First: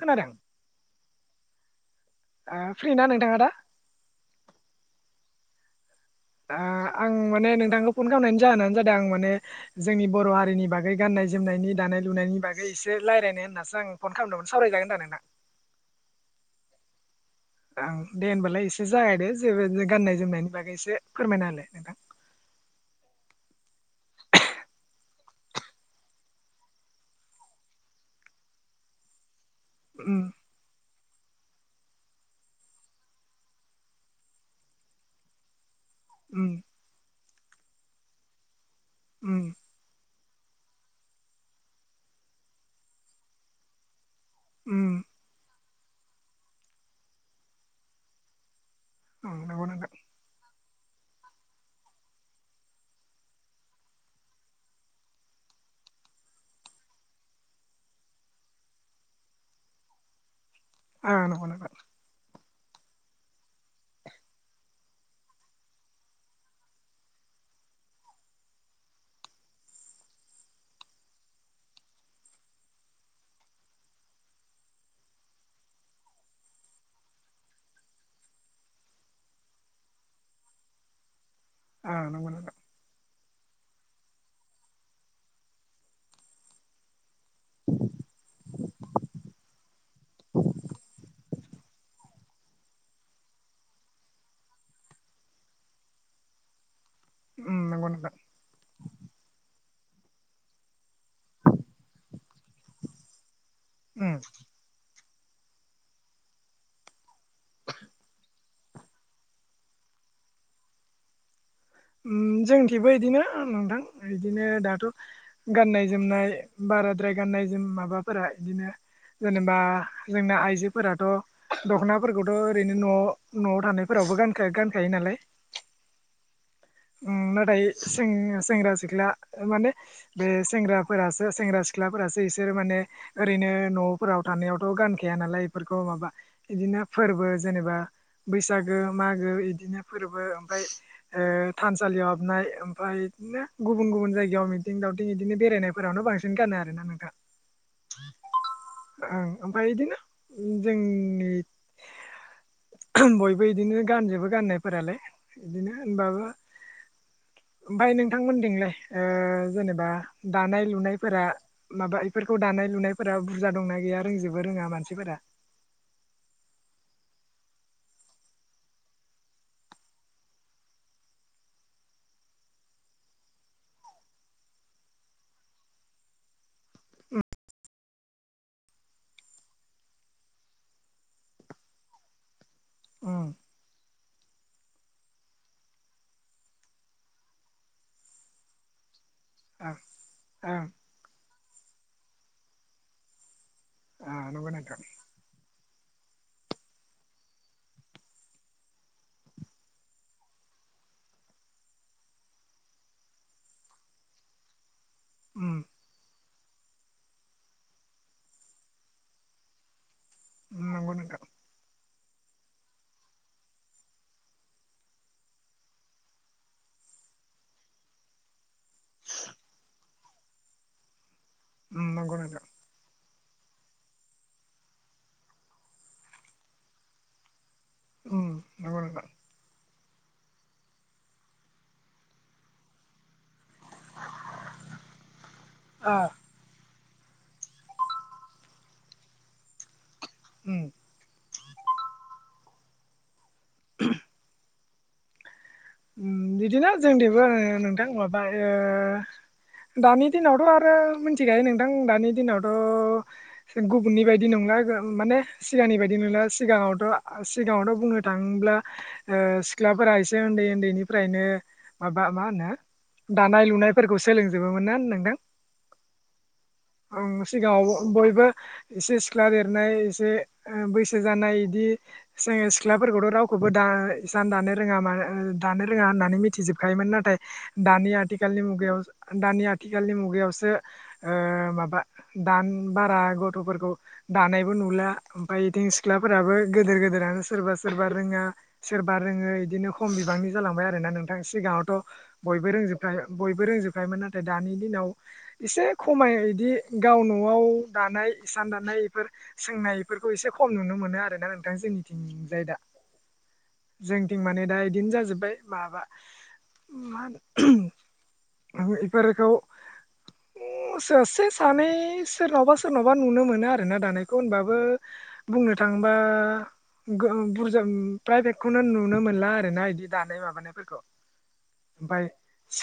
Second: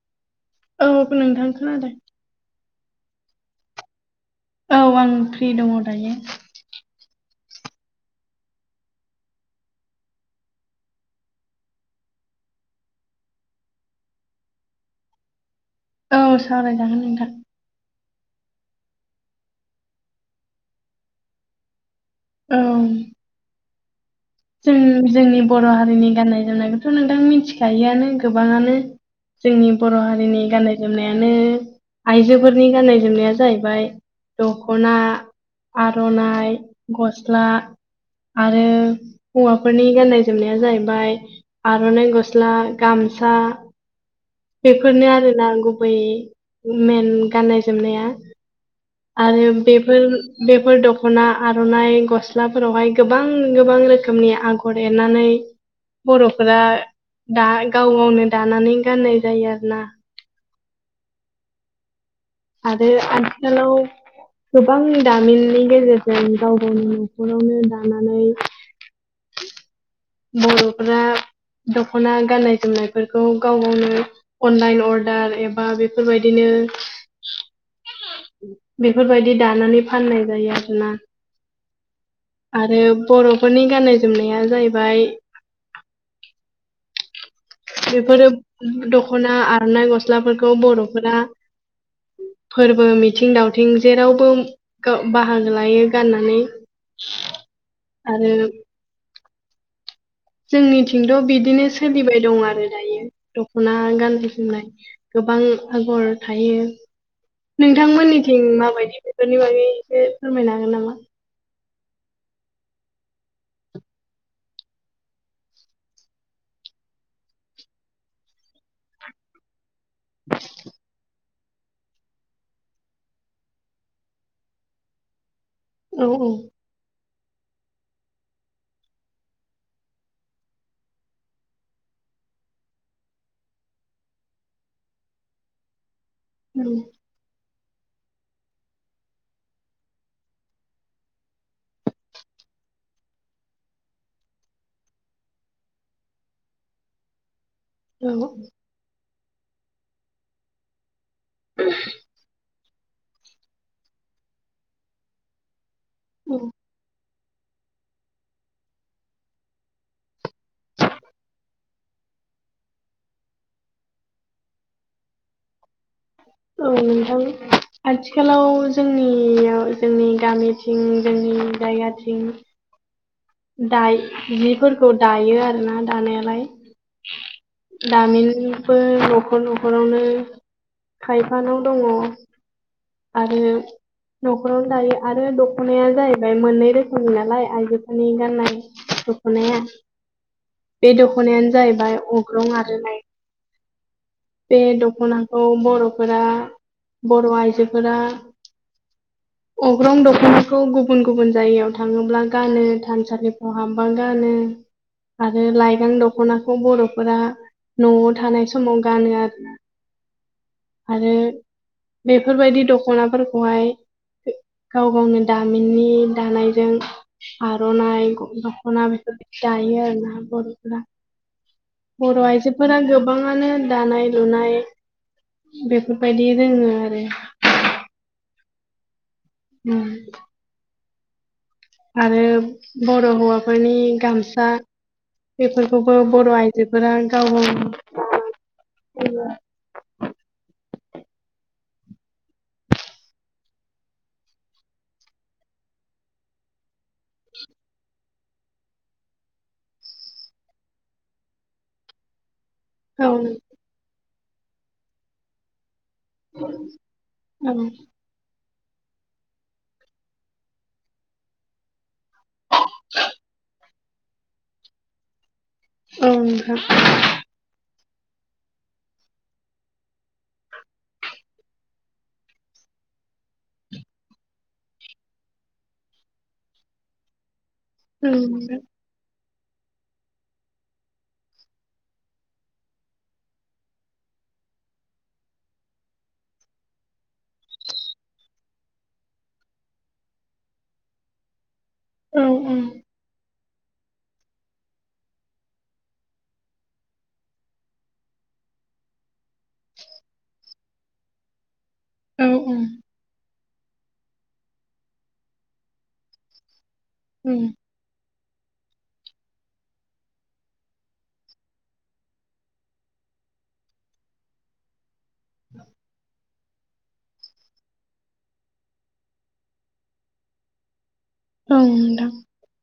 खोनादों? औ नोंथां खोनादों। आ फ्रि ना नोंथाङा दा? औ आं फ्रि दङ' दायो। आ आं माने नोंथांखौ फन खामनायनि जाहोनानो जादों आं माने जोंनि बर' हारिनि बागै गान नाय जोमनायनि दानाय लुनायनि बागै एसे लायरायनो होननासो आं फन खामदोंमोन सावरायजागोन दा नों ना? औ सावरायजागोन नोंथां। ओं दे होनबालाय एसे जागायदो जेबो गाननाय जोमनायनि बागै एसे फोरमायना होलाय नोंथां। औ। जों जोंनि बर' हारिनि गाननाय जोमनायखौथ' नोंथां मिथिखायोआनो गोबाङानो। जोंनि बर' उम हारिनि गाननाय जोमनाया यानो आइजोफोरनि गाननाय जोमनाया जायैबाय द'खना उम आर'नाइ गस्ला आरो उम हौवाफोरनि गाननाय जोमनाया जायैबाय आर'नाइ गस्ला, गामसा उम बेफोरनो आरो ना गुबै मेन गाननाय जोमनाया। ओं आरो नंगौ नोंथां बेफोर बे फोर द'खना आर'नाइ गस्लाफोरावहाय गोबां गोबां रोखोमनि आगर एरनानै बर'फोरा दा गाव गावनो दानानै गाननाय जायो आरो ना। ओ नोंगौ नोंथां। आरो आथिखालाव गोबां दामिननि गेजेरजों गाव गावनि न'खरावनो दानानै बर'फोरा द'खना गाननाय जोमनायफोरखौ गाव गावनो अनलाइन अर्डार एबा बेफोर बायदिनो नो बेफोरबायदि दानानै फाननाय जायो आरो ना। औ नोंगौ नोंथां। बर'फोरनि गाननाय जोमनाया जायैबाय बेफोरो द'खना आर'नाइ गस्लाफोरखौ बर'फोरा फोरबो मिथिं दावथिं जेरावबो गा बाहागो लायो गाननानै। ओम नंगौ नोंथां। आरो जोंनिथिंथ' बिदिनो सोलिबाय दं आरो दायो द'खना उम गाननाय जोमनाय गोबां आगर थायो। नोंथांमोननिथिं माबायदि बेफोरनि बागै एसे फोरमायनो हागोन नामा? उम जोंथिंबो इदिनो नोंथां इदिनो दाथ' गाननाय जोमनाय बा बाराद्राय गाननाय जोम माबाफोरा इदिनो जेनेबा जोंना आइजोफोराथ' द'खनाफोरखौथ' ओरैनो न'आव न'आव थानायफोरावबो गानखा गानखायो नालाय। औ औ। ओं नाथाय सें-सेंग्रा सिख्ला माने बे सेंग्राफोरासो सेंग्रा सिख्ला फोरासो इसोर माने ओरैनो न'फोराव थानायावथ' गानखाया नालाय इफोरखौ माबा इदिनो फोरबो जेनेबा बैसागो मागो इदिनो फोरबो ओमफाय ओ थानसालियाव हाबनाय ओमफाय बिदिनो गुबुन गुबुन जायगायाव मिथिं दावथिं बिदिनो बेरायनायफोरावनो बांसिन गाननाय आरो ना नोंथां। औ। ओं ओमफाय बिदिनो जोंनि [unintelligible] बयबो बिदिनो गानजोबो गाननायफोरालाय बिदिनो होनबाबो ओमफाय नोंथांमोनथिंलाय ओ जेनेबा दानाय लुनायफोरा माबा इफोरखौ दा नाय लुनायफोरा बुरजा दंना गैया रोंजोबो रोङा मानसिफोरा [unintelligible] नोंथां आथिखालाव जोंनियाव जोंनि गामिथिं जोंनि जोंनि जायगाथिं दाय जिफोरखौ दायो आरोना दानायालाय। दामिनबो न'खर न'खरावनो खायफानाव दङ। उम आरो। न'खरावनो दायो आरो दख'नाया जाहैबाय मोननै रोखोमनि नालाय आइजो। दखनि गाननाय दख'नाया ओं ओं बे दखना। दख'नायानो जाहैबाय अग्रं आरनाय ओ नंगौ बे नोंथां दख'ना। औ बर'फोरा बर' आइजोफोरा। अग्रं दख'नाखौ गुबुन गुबुन जायगायाव थाङोब्ला गानो। थानसालिफ्राव हाबबा गानो आरो उम लाइगां दख'नाखौ बर'फोरा। न'आव थानाय समाव गानो आरो ना नंगौ आरो। नोंथां बेफोरबायदि दखनाफोरखौहाय। गाव गावनो दामिननि दानायजों आरो। दखना बे जायो आरो ना बर'फोरा। उम नंगौ बर' नोंथां आइजोफोरा गोबां। गोबाङानो दानाय लुनाय बेफोरबायदि रोङो आरो। औ नोंगौ नोंथां। ओं। आरो बर' हौवाफोरनि गामसा ओ बेफोरखौबो बर' आइजो। बेफोर गाव गावनि उम उम बिदिनो जोंदिबो होनो नोंथां माबा ओ दानि दिनावथ' आरो मिथिखायो नोंथां दानि दिनावथ'। औ ओ गुबुननि बायदि नंला माने सिगांनि बायदि। बिदिनो सिगाङावथ' औ सिगाङावथ' बुंनो थाङोब्ला। ओ सिख्लाफोरा एसे उन्दै उन्दैनिफ्रायनो। माबा मा होनो दानाय लुनायफोरखौ सोलोंजोबोमोन ना नोंथां। औव नोथां। ओं सिगाङाव बयबो एसे सिख्ला देरनाय एसे बैसो जानाय बिदि जों सिख्ला। फोरथ' रावखौबो दा हिसान दानो रोङा मा ओ दानो रोङा होननानै मिथिजोबखायोमोन नाथाय दानि औ आथिखालनि नोंथां मुगायाव। दानि आथिखालनि मुगायावसो ओ माबा दान बारा गथ'फोरखौ। दानायबो नुला ओमफ्राय ओयथिं सिख्लाफोराबो गिदोर गोदोरानो सोरबा सोरबा रोङा सोरबा रोङा। ओं बेदिनो खम बिबांनि जालांबाय आरो नोंथां सिगाङावथ औ बयबो रोंजोब खायोमोन। रोंजोबखायो मोन नाथाय दानि दिनाव एसे खमाय बिदि गाव न'आव दानाय। हिसान दाननाय बेफोर सोंनाय बेफोरखौ एसे खम नुनो मोनो आरो ना नोंथां जोंनिथिं। औ उम जाय दा जोंथिं माने दा इदिनो जाजोब्बाय माबा। मा औ होनो। इफोरखौ सासे सानै सोरनावबा सोरनावबा नुनो मोनो आरोना दानायखौ होनबाबो। बुंनो थाङोबा गो बुरजा प्राइभेटखौनो नुनो मोनला आरोना बिदि। दानाय माबानायफोरखौ। ओं ओमफाय नोंथां।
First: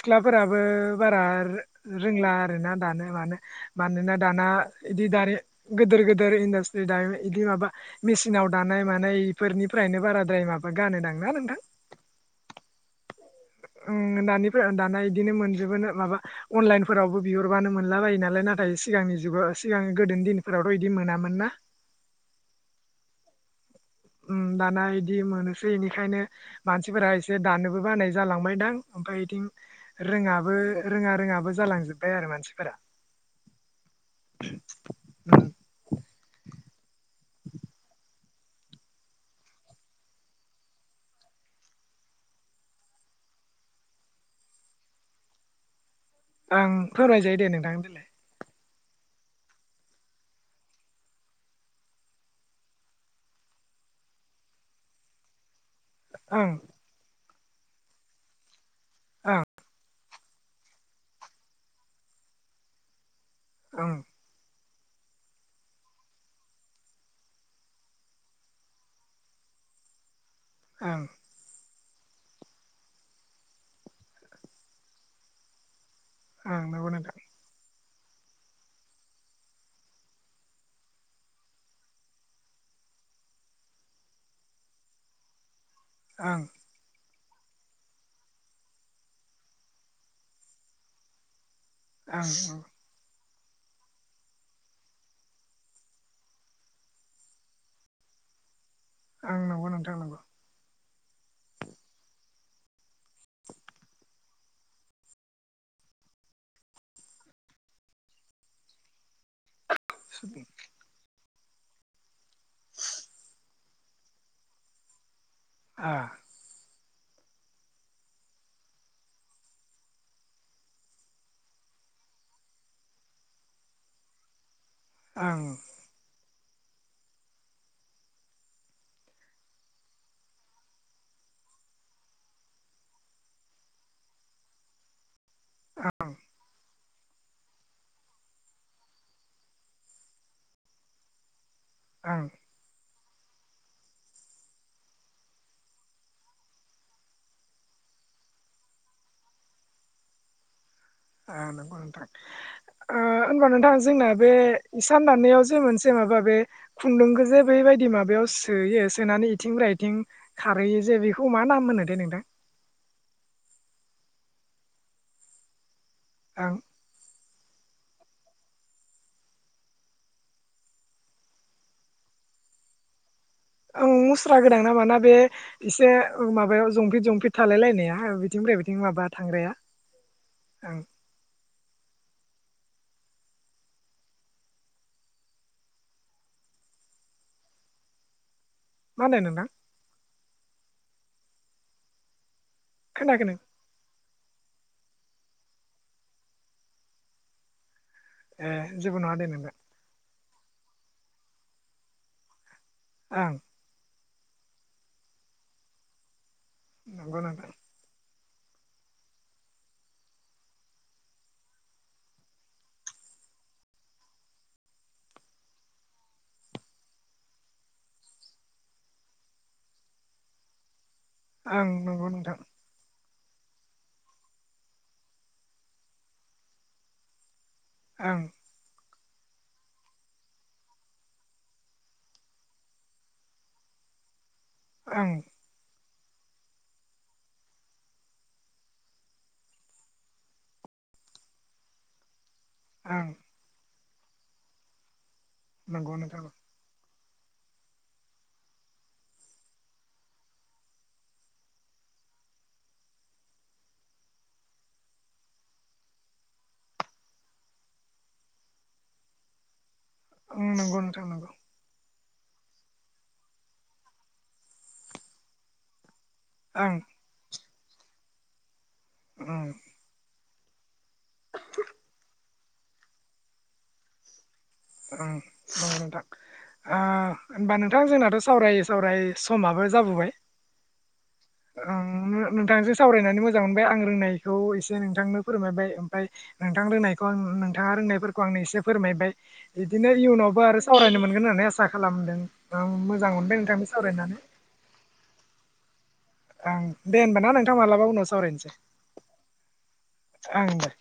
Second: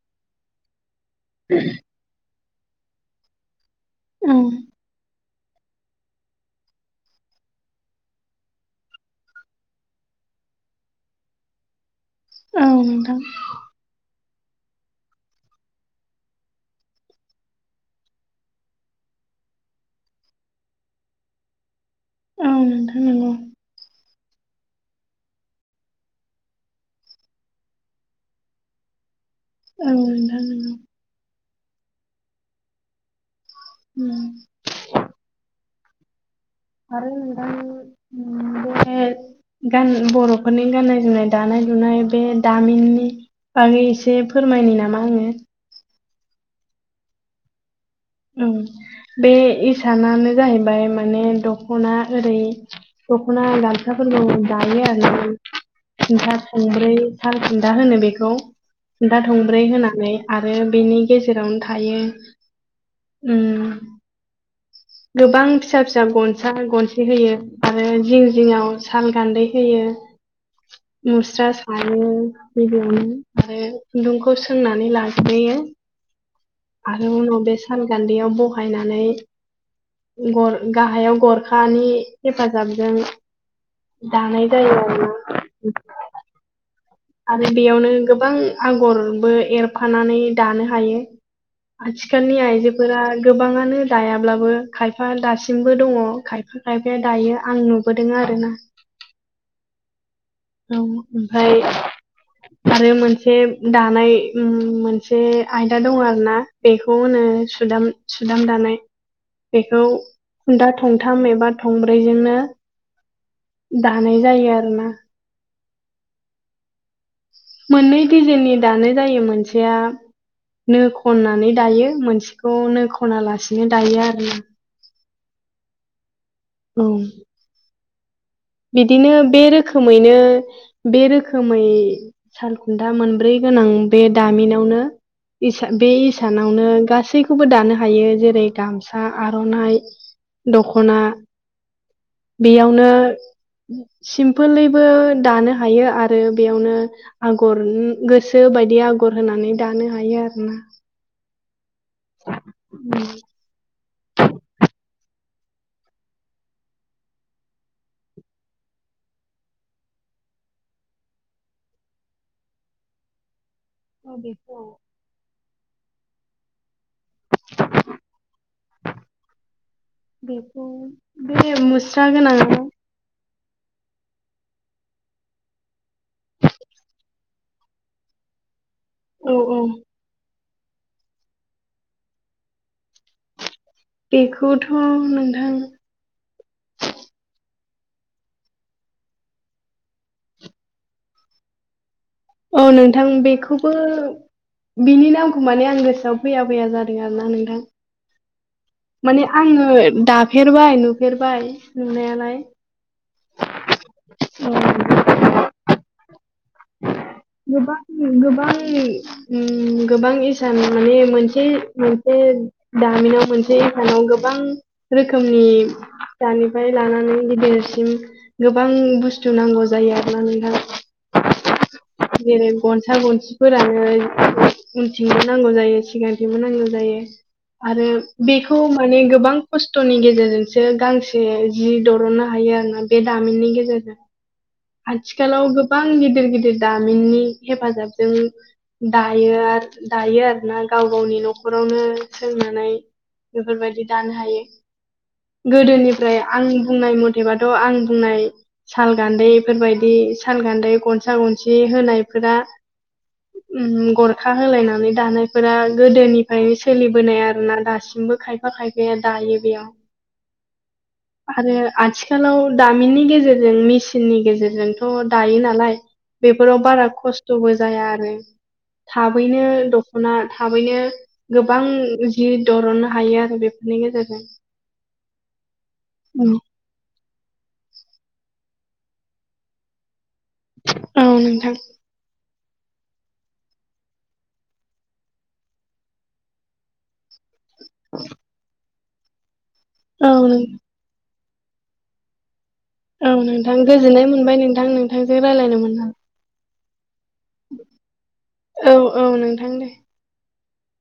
सिख्लाफोराबो बारा रो रोंला आरोना दानो मानो। मानोना औ दाना बिदि दारिे गोदेर गोदेर इन्डास्ट्रि दानाय बिदि माबा मेसिनाव दानाय मानाय बेफोरनिफ्रायनो बाराद्राय मा माबा गानोदांना नोंथां औ नोंथां। दानि दाना बिदिनो मोनजोबोननो माबा अनलाइनफोरावबो बिहरबानो मोनला बायो नालाय नाथाय सिगांनि जाव सिगां गोदोनि दिनफोरावथ' बिदि मोनामोन ना औ नोंथां नंगौ उम दाना इदि मोनोसै बेनिखायनो मानसिफोरा एसे दानोबो बानाय जालांबायदां ओमफ्राय बिथिं औ नोंथां रोङाबो नंगौ रोङा रोङाबो जालांजोबबाय आरो मानसिफोरा उम [inaudible] आरो दाम बे गान बर'फोरनि गाननाय जोमनाय दानाय लुनाय बे दामिननि बागै एसे फोर खमायनो नामा आङो ओं फोरमायजायो दे नोंथांनि देलाय औ बे इसानानो जाहैबाय माने दख'ना ओरै दख'ना गामसाफोर दायो आरो खुन्था ओं थंब्रै साल खुन्था होनो बेखौ खुन्था ओं थंब्रै होनानै आरो बेनि गेजेरावनो थायो उम आ ओं गोबां फिसा फिसा गनसा गनसे होयो आरो जिं जिङाव साल गान्दै होयो ओं मुस्रा आरो बेदियावनो खुन्दुंखौ सोंनानै लाग्रोयो ओं नंगौ आरो नोंथां उनाव बे सालगान्दैयाव बहायनानै गर गाहायाव गरखानि हेफाजाबजों दानाय जायो आरोना आं आरो बेयावनो गोबां आगरबो एरफानानै दानो हायो ओं आथिखालनि नंगौ आइजोफोरा गोबाङानो दायाब्लाबो खायफा दासिमबो दङ खायफा खायफाया दायो आं नुबोदों आरो आरोना आं नंगौ नोंथां नंगौ औ ओमफाय आरो मोनसे दानाय मोनसे आयदा दङ आरो ना बेखौ होनो सुदाम सुदाम दानाय बेखौ खुन्दा थंथाम एबा थंब्रैजोंनो दानाय जायो आरोना [unintelligible] मोननै दिजाइननि दानाय जायो मोनसेया नो खननानै दायो मोनसेखौ नो खना लासिनो दायो आरो आं औ बिदिनो बे रोखोमैनो बे रोखोमै सालखुन्था मोनब्रै गोनां बे दामिनावनो बे इसानावनो गै गासैखौबो दानो हायो जेरै गामसा आर'नाइ दख'ना ओं बेयावनो सिम्फोलैबो दानो हायो आरो बेयावनो आगर गोसो गो बायदि आगर होनानै दानो हायो आरो ना नंगौ नोंथांबा नोंथां ओ होनबा नोंथां जोंना बे इसान दनायाव जे मोनसे माबा बे खुन्दुंखौजे बेबायदि माबायाव सोयो सोनानै इथिं बायथिं खारहैयो जे बेखौ मा नाम मोनो दे नोंथां औ बेेखौ आं [inaudible] बेखौ बे मुस्रा गोनां ओं मुस्रा गोदां नामाना बे एसे माबायाव जंफिट जंफिट थालाय लायनाया बिदिनिफ्राय बे माबा औ थांग्राया ओं बेखौथ' नोंथां मा होनदों नोंथां? औ नोंथां बेखौबो बिनि नामखौ माने आं गोसोआव बैया बैया जादों आरो ना नोंथां। ए जेबो नङा दे माने नोंथां आङो दाफेरबाय नुफेरबाय नुनायालाय। आं। [unintelligible] नंगौ नोंथां। गोबां गोबां ओ गोबां इसाम माने मोनसे मोनसे दा जमिनाव मोनसे एकाव गोबां रोखोमनि दानिफ्राय लानानै गिदिरसिम गोबां बुस्थु नांगौ जायो आरोना नोंथां। आं नंगौ नोंथां। मानसिफोरानो उनथिंबो नांगौ जायो, सिगांथिबो नांगौ जायो आरो ओं बेखौ माने गोबां खस्थ'नि गेजेरजोंसो गांसे जि दर'ननो हायो आरोना बे दामिननि गेजेर जों। ओं आथिखालाव गोबां गिदिर गिदिर दामिननि हेफाजाबजों दायो आरो दायो आरोना गाव गावनि न'खराव नो सोंनानै ओं बेफोरबायदि दानो हायो। नंगौ गोदोनिफ्राय नोंथां आं बुंनाय म थेबाथ' आं बुंनाय साल गान्दैफोरबायाददि साल गान्दै गनसा गन सि होनायफोरा उम गरखा होलायनानै दानायफोरा गोदोनिफ्रायनो सोलिबोनाय आरोना दासिम। बो खायफा खायफाया दायो बेयाव अ नंगौ नोंथां नंगौ। आरो आथिखालाव दामिननि गेजेरजों मेसिननि गेजेरजोंथ' दायो नालाय। बेफोराव ओं बारा खस्थ'बो जाया आरो थाबैनो ओं दख'ना थाबैनो गोबां जि दरननो हायो आरो बेफोरनि गेजेरजों। उम नंगौ नोंथां। ओ होमबा नोंथां जोंनाथ' सावरायै सावरायै समाबो जाबोबाय [inaudible] ओंओ नोंथांजों सावरायनानै मोजां मोनबाय आं रोंनायखौ एसे नोंथांनो फोरमायबाय ओमफ्राय नोंथां रोंनायखौ आं नोंथाङा रोंनायफोरखौ आंनो एसे फोरमायबाय बिदिनो औ नों इयुनावबो आरो सावरायनो मोनगोन होननानै आसा खालामदों। औ मोजां मोनबाय नोंथां नोंथांजों गोजोननाय सावरायनानै मोनबाय नोंथां नोंथांजों रायज्लायनो मोननानै। ओं दे होनबाना नोंथां मालाबा उनाव सावरायनोसै। औ औ नोंथां दे ओं दे।